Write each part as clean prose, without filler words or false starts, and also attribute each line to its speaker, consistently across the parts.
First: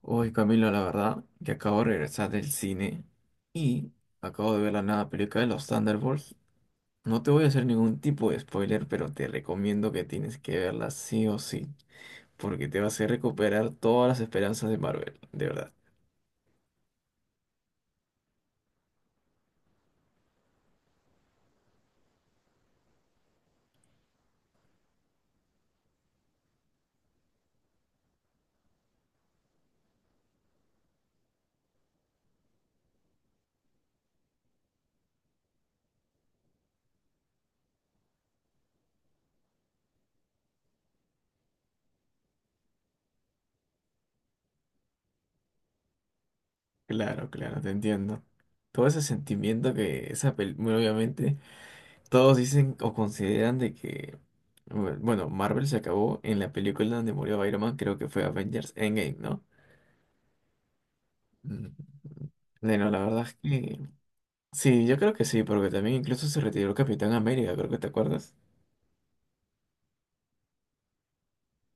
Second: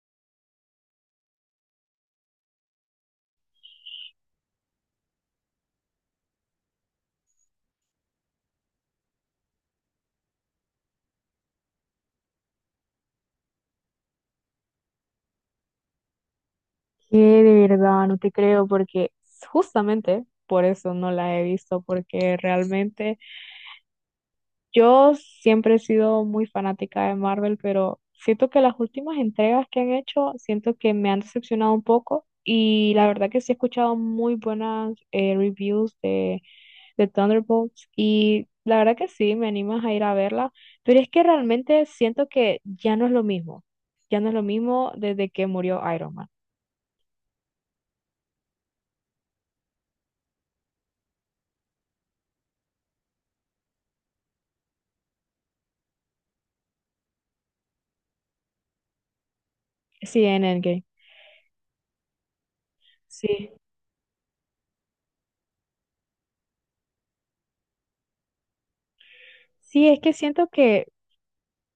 Speaker 1: Hoy Camilo, la verdad que acabo de regresar del cine y acabo de ver la nueva película de los Thunderbolts. No te voy a hacer ningún tipo de spoiler, pero te recomiendo que tienes que verla sí o sí, porque te va a hacer recuperar todas las esperanzas de Marvel, de verdad.
Speaker 2: Que de verdad no te creo porque justamente por eso no la he visto, porque realmente yo siempre he sido muy fanática de Marvel, pero siento que las últimas entregas que han hecho, siento que me han decepcionado un poco y la verdad que sí he escuchado muy buenas reviews de Thunderbolts y la verdad que sí, me animas a ir a verla, pero es que realmente siento que ya no es lo mismo, ya no es lo mismo desde que murió Iron Man.
Speaker 1: Claro, claro, te entiendo. Todo ese sentimiento que esa película, obviamente, todos dicen o consideran de que, bueno, Marvel se acabó en la película donde murió Iron Man, creo que fue Avengers Endgame, ¿no?
Speaker 2: Sí, en Endgame.
Speaker 1: Mm. Bueno, la verdad es
Speaker 2: Sí.
Speaker 1: que sí, yo creo que sí, porque también incluso se retiró Capitán América, creo que te acuerdas.
Speaker 2: Sí, es que siento que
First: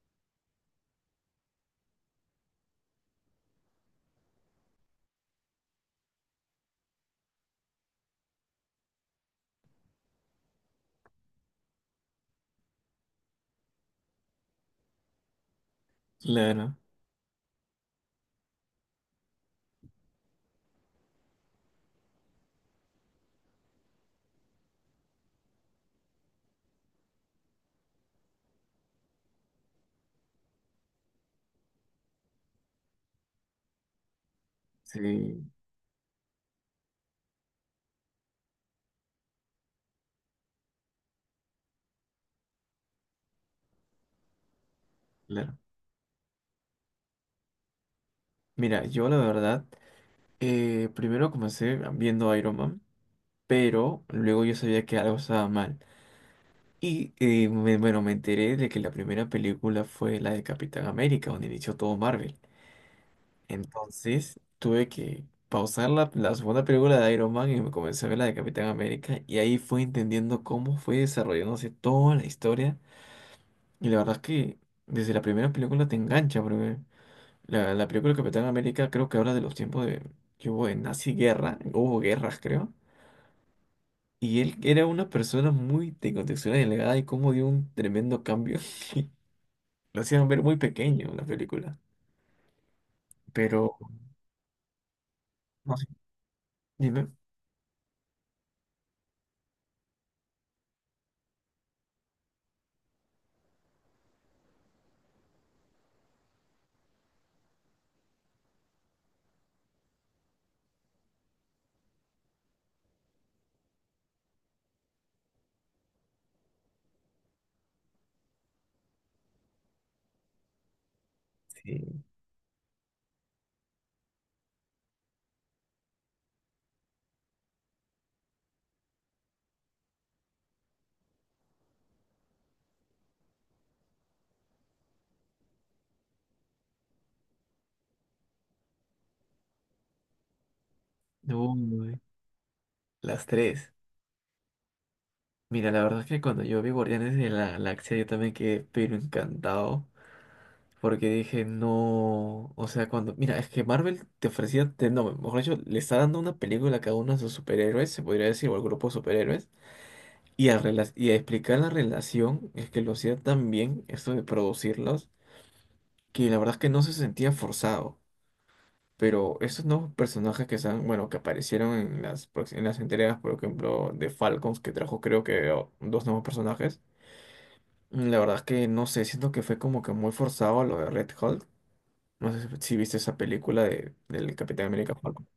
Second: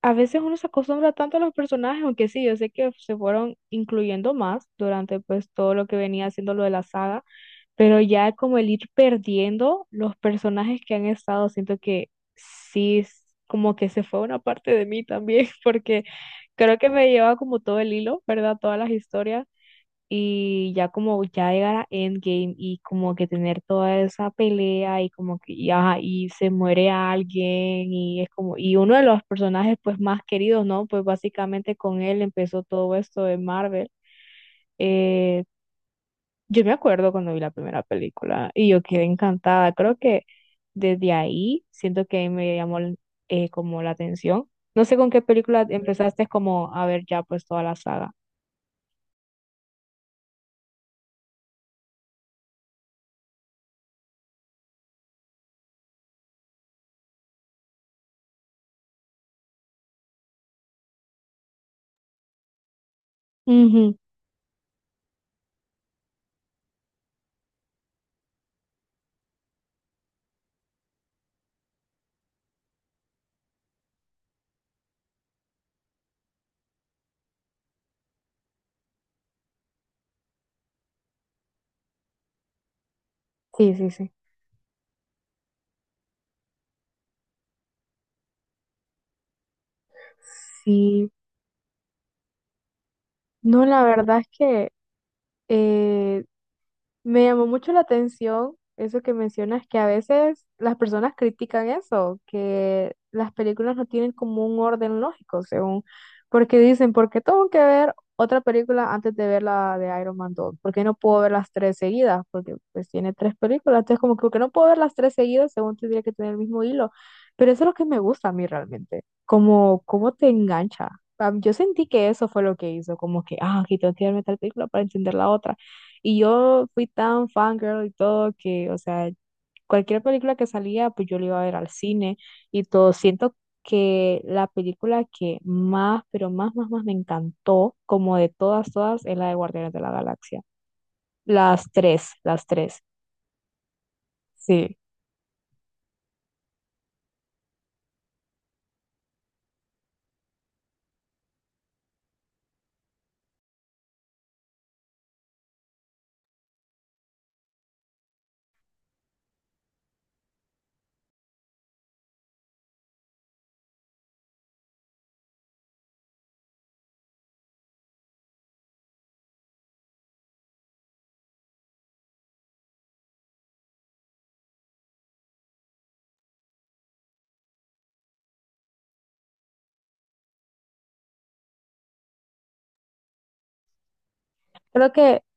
Speaker 2: a veces uno se acostumbra tanto a los personajes, aunque sí, yo sé que se fueron incluyendo más durante pues todo lo que venía haciendo lo de la saga, pero ya como el ir perdiendo los personajes que han estado, siento que sí, es como que se fue una parte de mí también, porque creo
Speaker 1: Claro,
Speaker 2: que me lleva como todo el hilo, ¿verdad? Todas las historias y ya como ya llegar a Endgame y como que tener toda esa pelea y como que y, ajá, y se muere alguien y es como y uno de los personajes pues más queridos, ¿no? Pues básicamente con él empezó todo esto de Marvel. Eh,
Speaker 1: sí,
Speaker 2: yo me acuerdo cuando vi la primera película y yo quedé encantada. Creo que desde ahí siento que me llamó como la atención. No sé con qué
Speaker 1: claro.
Speaker 2: película empezaste como a ver ya pues toda la saga.
Speaker 1: Mira, yo la verdad, primero comencé viendo Iron Man, pero luego yo sabía que algo estaba mal. Y bueno, me enteré de que la primera película fue la de Capitán América, donde inició todo Marvel.
Speaker 2: Ujú.
Speaker 1: Entonces tuve que pausar la segunda película de Iron Man y me comencé a ver la de Capitán América, y ahí fui entendiendo cómo fue desarrollándose toda la historia. Y la verdad es que desde la primera película te engancha, porque la película Capitán América creo que habla de los tiempos de que hubo de nazi guerra, hubo guerras creo,
Speaker 2: Sí, sí, sí.
Speaker 1: y él era una persona muy de contextura delgada y cómo dio un tremendo cambio. Lo hacían ver muy pequeño
Speaker 2: Sí.
Speaker 1: en la película,
Speaker 2: No,
Speaker 1: pero
Speaker 2: la verdad es que
Speaker 1: no sé,
Speaker 2: eh,
Speaker 1: dime.
Speaker 2: me llamó mucho la atención eso que mencionas, que a veces las personas critican eso, que las películas no tienen como un orden lógico, según, porque dicen, ¿por qué tengo que ver otra película antes de ver la de Iron Man dos? ¿Por qué no puedo ver las tres seguidas? Porque pues tiene tres películas, entonces como que ¿por qué no puedo ver las tres seguidas? Según tendría que tener el mismo hilo. Pero eso es lo que me gusta a mí realmente, como cómo te engancha. Ah, yo sentí
Speaker 1: Sí,
Speaker 2: que eso fue lo que hizo, como que, ah, aquí tengo que verme tal película para entender la otra. Y yo fui tan fangirl y todo que, o sea, cualquier película que salía, pues yo la iba a ver al cine y todo. Siento que la película que más, pero más, más, más me encantó, como de todas, todas, es la de Guardianes de la Galaxia.
Speaker 1: uy,
Speaker 2: Las tres,
Speaker 1: las tres.
Speaker 2: sí.
Speaker 1: Mira, la verdad es que cuando yo vi Guardianes de la Galaxia yo también quedé pero encantado. Porque dije, no, o sea, cuando, mira, es que Marvel te ofrecía, no, mejor dicho, le está dando una película a cada uno de sus superhéroes, se podría decir, o al grupo de superhéroes, y y a explicar la relación, es que lo hacía tan bien, esto de producirlos, que la verdad es que no se sentía forzado. Pero esos nuevos personajes que están, bueno, que aparecieron en en las entregas, por ejemplo, de Falcons, que trajo creo que oh, dos nuevos personajes, la verdad es que no sé, siento que fue como que muy forzado lo de Red Hulk. No sé si viste esa película de, del Capitán
Speaker 2: Creo
Speaker 1: América
Speaker 2: que,
Speaker 1: Falcon.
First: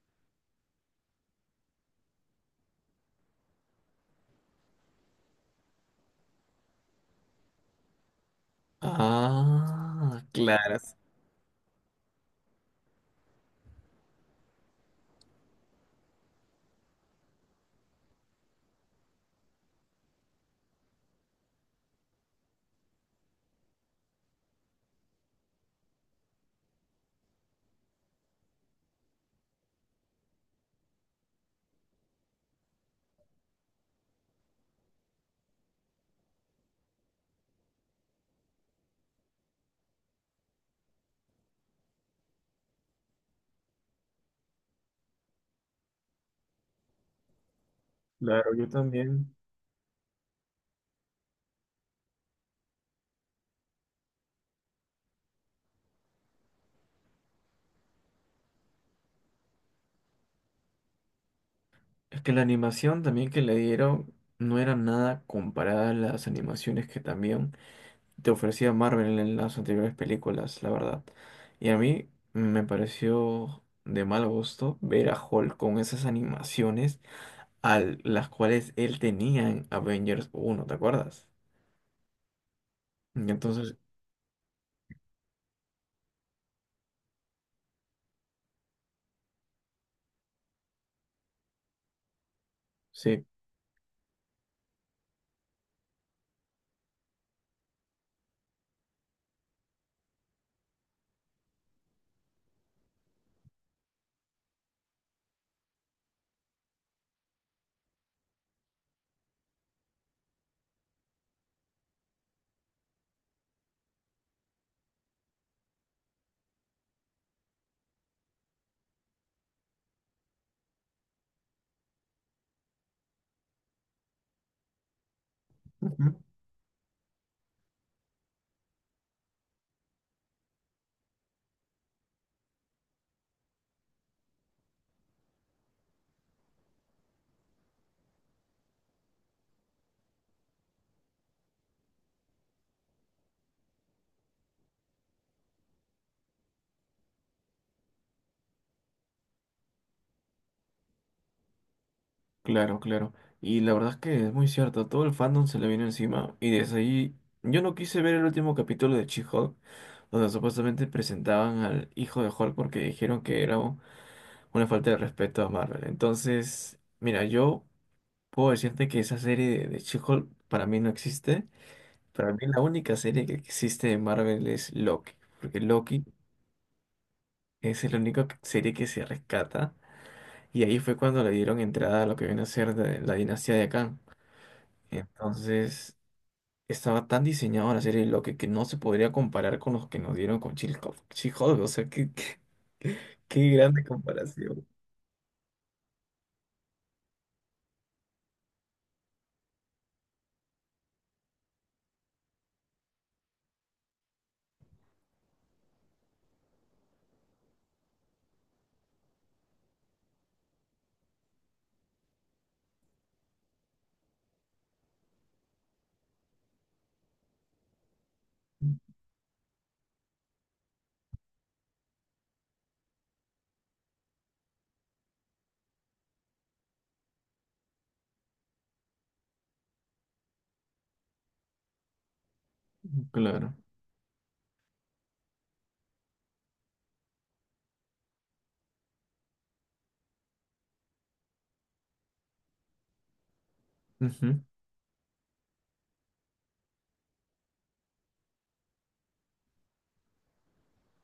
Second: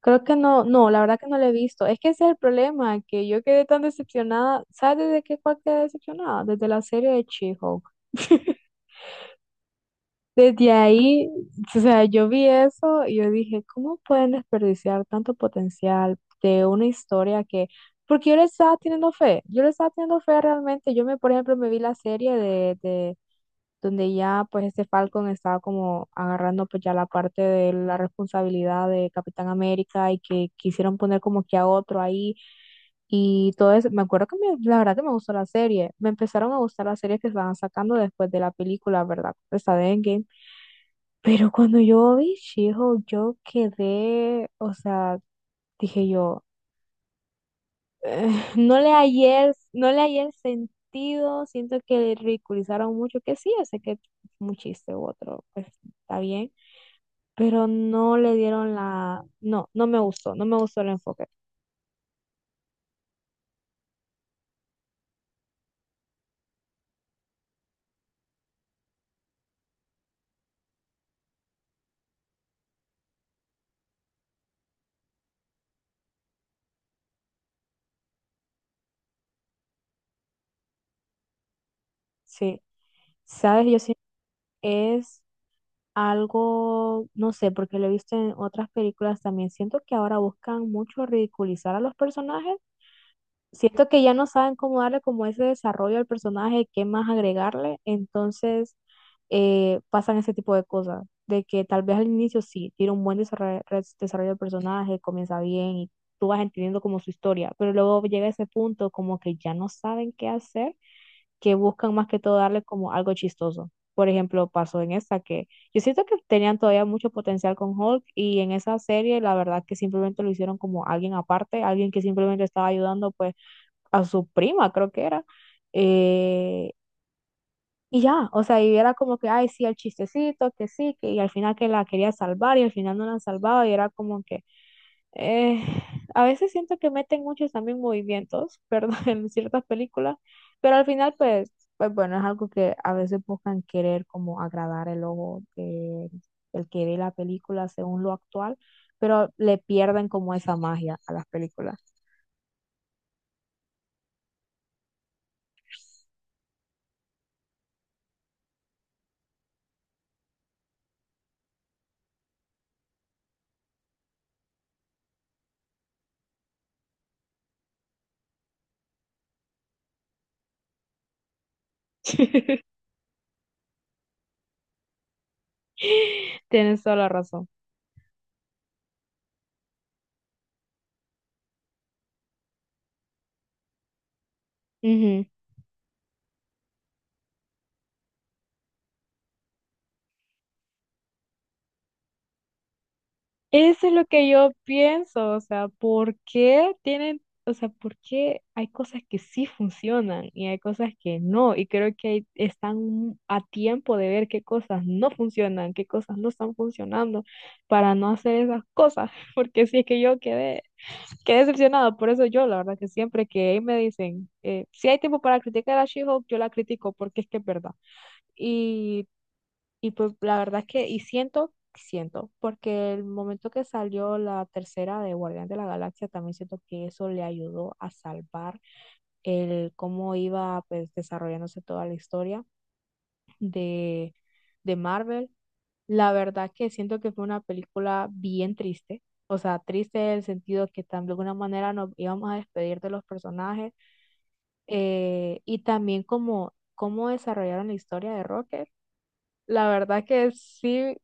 Speaker 2: creo que no, no, la verdad que no la he visto. Es que ese es el problema, que yo quedé tan decepcionada. ¿Sabes desde qué cual quedé decepcionada? Desde la serie de She-Hulk.
Speaker 1: Ah,
Speaker 2: Desde
Speaker 1: claro,
Speaker 2: ahí, o sea, yo vi eso y yo dije, ¿cómo pueden desperdiciar tanto potencial de una historia que, porque yo le estaba teniendo fe, yo le estaba teniendo fe realmente, yo me, por ejemplo, me vi la serie de, donde ya pues este Falcon estaba como agarrando pues ya la parte de la responsabilidad de Capitán América y que quisieron poner como que a otro ahí y todo eso. Me acuerdo que la verdad que me gustó la serie. Me empezaron a gustar las series que estaban sacando después de la película, ¿verdad? Esta de Endgame. Pero cuando yo vi she yo quedé, o sea, dije yo eh,
Speaker 1: claro, yo
Speaker 2: no le
Speaker 1: también.
Speaker 2: hallé, no le hallé el sentido, siento que le ridiculizaron mucho, que sí, yo sé que es un chiste u otro, pues está bien, pero no le dieron la, no, no me gustó, no me gustó el enfoque,
Speaker 1: Es que la animación también que le dieron no era nada comparada a las animaciones que también te ofrecía Marvel en las anteriores películas, la verdad. Y a mí me pareció de mal gusto ver a Hulk con esas animaciones a las cuales él tenía en Avengers uno, ¿te acuerdas?
Speaker 2: sí,
Speaker 1: Y
Speaker 2: sabes,
Speaker 1: entonces,
Speaker 2: yo siento que es algo, no sé, porque lo he visto en otras películas también, siento que ahora buscan mucho ridiculizar a los personajes,
Speaker 1: sí.
Speaker 2: siento que ya no saben cómo darle como ese desarrollo al personaje, qué más agregarle, entonces pasan ese tipo de cosas, de que tal vez al inicio sí, tiene un buen desarrollo, desarrollo del personaje, comienza bien y tú vas entendiendo como su historia, pero luego llega ese punto como que ya no saben qué hacer, que buscan más que todo darle como algo chistoso. Por ejemplo, pasó en esta que yo siento que tenían todavía mucho potencial con Hulk y en esa serie la verdad que simplemente lo hicieron como alguien aparte, alguien que simplemente estaba ayudando pues a su prima, creo que era. eh, y ya, o sea, y era como que, ay, sí, el chistecito, que sí, que, y al final que la quería salvar y al final no la salvaba y era como que, eh, a veces siento que meten muchos también movimientos, perdón, en ciertas películas, pero al final pues, pues bueno, es algo que a veces buscan querer como agradar el ojo, de el que ve la película según lo actual, pero le pierden como esa magia a las películas.
Speaker 1: Claro, claro. Y la verdad es que es muy cierto, todo el fandom se le vino encima y desde ahí yo no quise ver el último capítulo de She-Hulk, donde supuestamente presentaban al hijo de Hulk porque dijeron que era una falta de respeto a Marvel. Entonces, mira, yo puedo decirte que esa serie de She-Hulk para mí no existe. Para mí la única serie que existe de Marvel es Loki, porque Loki
Speaker 2: Tienes toda la razón.
Speaker 1: es la única serie que se rescata y ahí fue cuando le dieron entrada a lo que viene a ser de la dinastía de Kang. Entonces, estaba tan diseñado la serie de Loki que no se podría comparar con los que nos dieron con Chilco, hulk She-Hulk, o sea, qué grande
Speaker 2: Eso es lo que yo
Speaker 1: comparación.
Speaker 2: pienso, o sea, ¿por qué tienen, o sea, por qué hay cosas que sí funcionan y hay cosas que no? Y creo que ahí están a tiempo de ver qué cosas no funcionan, qué cosas no están funcionando para no hacer esas cosas, porque sí es que yo quedé, quedé decepcionada, por eso yo, la verdad, que siempre que me dicen, si hay tiempo para criticar a She-Hulk, yo la critico porque es que es verdad. Y y pues la verdad es que, y siento, siento, porque el momento que salió la tercera de Guardián de la Galaxia, también siento que eso le ayudó a salvar el cómo iba pues desarrollándose toda la historia
Speaker 1: Claro,
Speaker 2: de, de Marvel. La verdad que siento que fue una película bien triste. O sea, triste en el sentido que de alguna manera nos íbamos a despedir de los personajes
Speaker 1: ujú,
Speaker 2: y también como cómo desarrollaron la historia de Rocket. La verdad que sí,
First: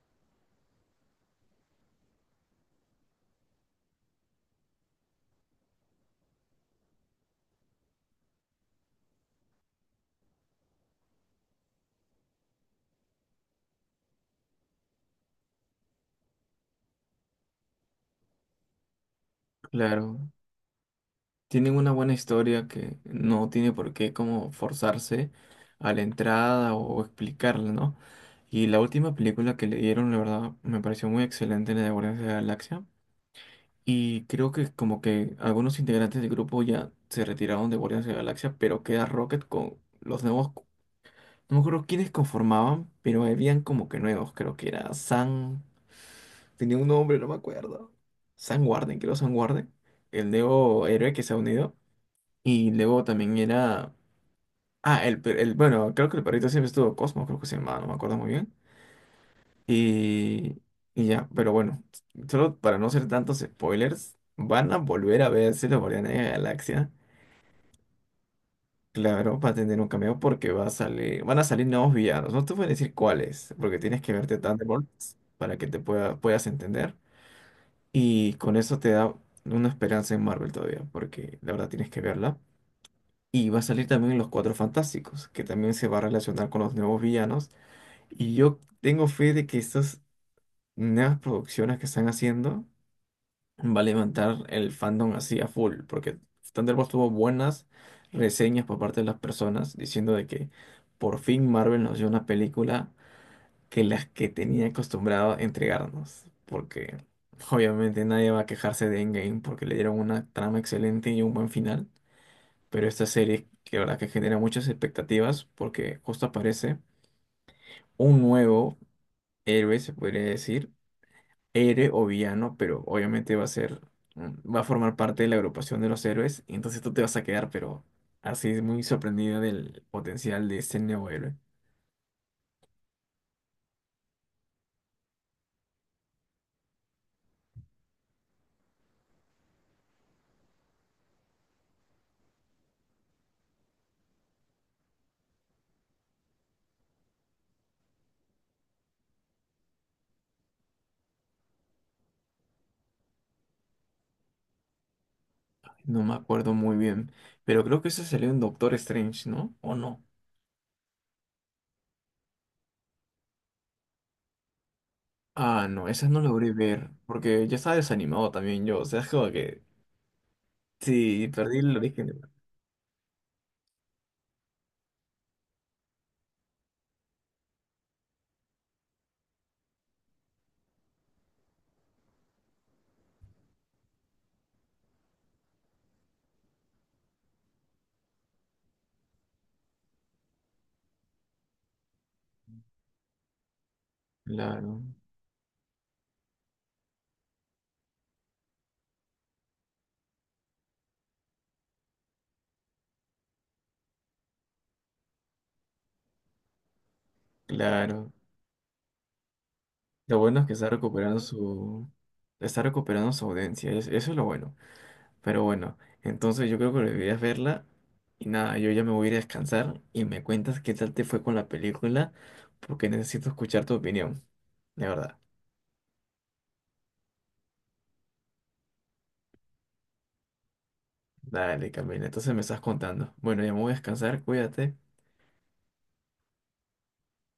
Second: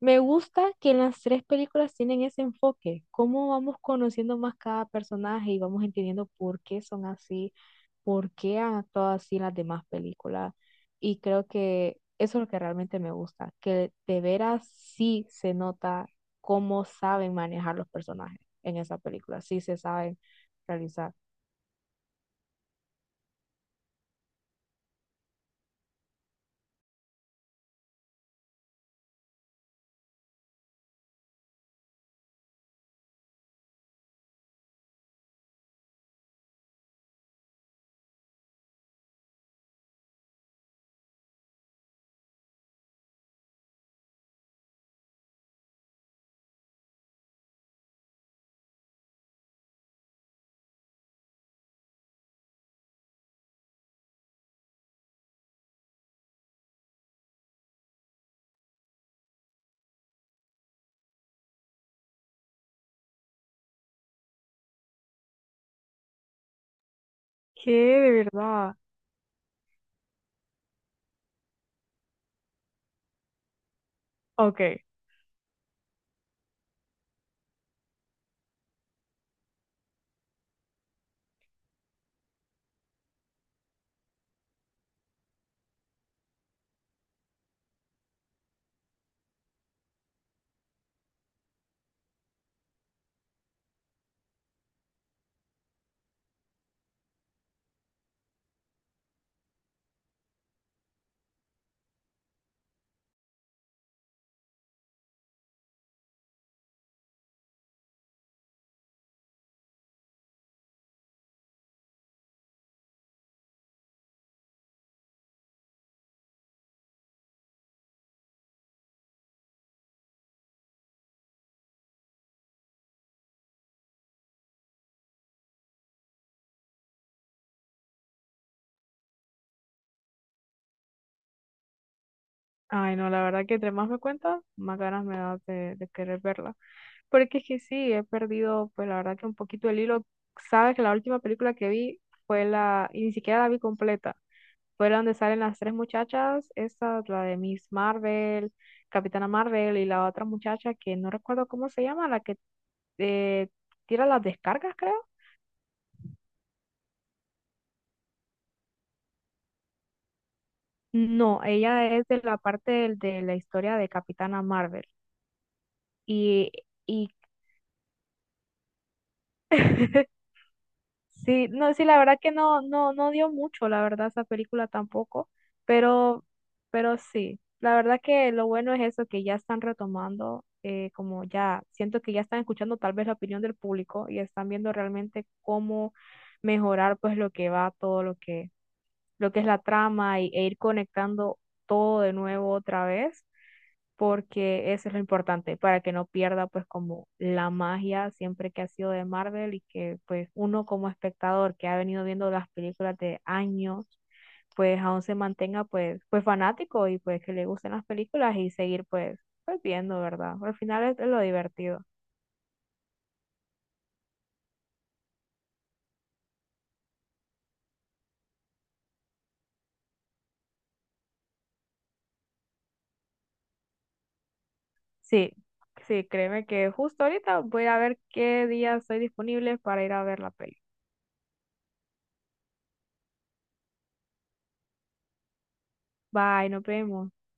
Speaker 2: me gusta que en las tres películas tienen ese enfoque, cómo vamos conociendo más cada personaje y vamos entendiendo por qué son así, por qué han actuado así en las demás películas. Y creo que eso es lo que realmente me gusta, que de veras sí se nota cómo saben manejar los personajes en esa película, sí se saben
Speaker 1: claro.
Speaker 2: realizar.
Speaker 1: Tienen una buena historia que no tiene por qué como forzarse a la entrada o explicarla, ¿no? Y la última película que le dieron, la verdad, me pareció muy excelente, la de Guardianes de la Galaxia. Y creo que como que algunos integrantes del grupo ya se retiraron de Guardianes de la Galaxia, pero queda Rocket con los nuevos. No me acuerdo quiénes conformaban, pero habían como que nuevos, creo que era San... Tenía un nombre, no me acuerdo. San Warden, creo San Warden. El nuevo héroe que se ha unido. Y luego también era... Ah, Bueno, creo que el perrito siempre estuvo Cosmo, creo que se llamaba, no me acuerdo muy bien. Y... y ya, pero bueno. Solo para no hacer tantos spoilers, van a volver a verse los Guardianes de la Galaxia. Claro, va a tener un cameo porque va a salir, van a salir nuevos villanos. No te voy a decir cuáles, porque tienes que verte Thunderbolts para que te puedas entender. Y con eso te da una esperanza en Marvel todavía, porque la verdad tienes que verla. Y va a salir también Los Cuatro Fantásticos, que también se va a relacionar con los nuevos villanos. Y yo tengo fe de que estas nuevas producciones que están haciendo va a levantar el fandom así a full, porque Thunderbolts tuvo buenas reseñas por parte de las personas diciendo de que por fin Marvel nos dio una película que las que tenía acostumbrado a entregarnos, porque obviamente nadie va a quejarse de Endgame porque le dieron una trama excelente y un buen final, pero esta serie que la verdad que genera muchas expectativas porque justo aparece un nuevo héroe, se podría decir, Ere o villano, pero obviamente va a ser, mm, va a formar parte de la agrupación de los héroes, y entonces tú te vas a quedar, pero así es muy sorprendida del potencial de este nuevo héroe.
Speaker 2: Ay, no, la verdad que entre más me cuentas, más ganas me da de querer verla. Porque es que sí, he perdido, pues la verdad que un poquito el hilo. Sabes que la última película que vi fue la, y ni siquiera la vi completa, fue la donde salen las tres muchachas, esa, la de Miss Marvel, Capitana Marvel y la otra muchacha que no recuerdo cómo se llama, la que eh, tira las descargas, creo.
Speaker 1: No me acuerdo muy bien, pero creo que eso salió en Doctor Strange, ¿no? ¿O no?
Speaker 2: No, ella es de la parte de, la historia de Capitana Marvel.
Speaker 1: Ah, no, esas no
Speaker 2: Y,
Speaker 1: logré ver,
Speaker 2: y
Speaker 1: porque ya estaba desanimado también yo, o sea, es como que sí,
Speaker 2: sí,
Speaker 1: perdí
Speaker 2: no,
Speaker 1: el
Speaker 2: sí, la
Speaker 1: origen.
Speaker 2: verdad que
Speaker 1: De...
Speaker 2: no, no, no dio mucho, la verdad, esa película tampoco, pero, pero sí, la verdad que lo bueno es eso, que ya están retomando, como ya, siento que ya están escuchando tal vez la opinión del público y están viendo realmente cómo mejorar pues lo que va, todo lo que es la trama y, e ir conectando todo de nuevo otra vez porque
Speaker 1: Claro,
Speaker 2: eso es lo importante, para que no pierda pues como la magia siempre que ha sido de Marvel y que pues uno como espectador que ha venido viendo las películas de años, pues aún se mantenga pues, pues fanático y pues que le gusten las
Speaker 1: claro.
Speaker 2: películas y seguir pues, pues viendo,
Speaker 1: Lo
Speaker 2: ¿verdad?
Speaker 1: bueno es que
Speaker 2: Al
Speaker 1: está
Speaker 2: final es
Speaker 1: recuperando
Speaker 2: lo divertido.
Speaker 1: está recuperando su audiencia, eso es lo bueno. Pero bueno, entonces yo creo que deberías verla. Y nada, yo ya me voy a ir a descansar y me cuentas qué tal te fue con la película, porque necesito escuchar tu opinión, de verdad.
Speaker 2: Sí, sí, créeme que justo ahorita voy a ver qué días estoy disponible para ir a ver la peli.
Speaker 1: Dale, Camila, entonces me estás contando. Bueno, ya me voy a descansar, cuídate.
Speaker 2: Bye, nos vemos.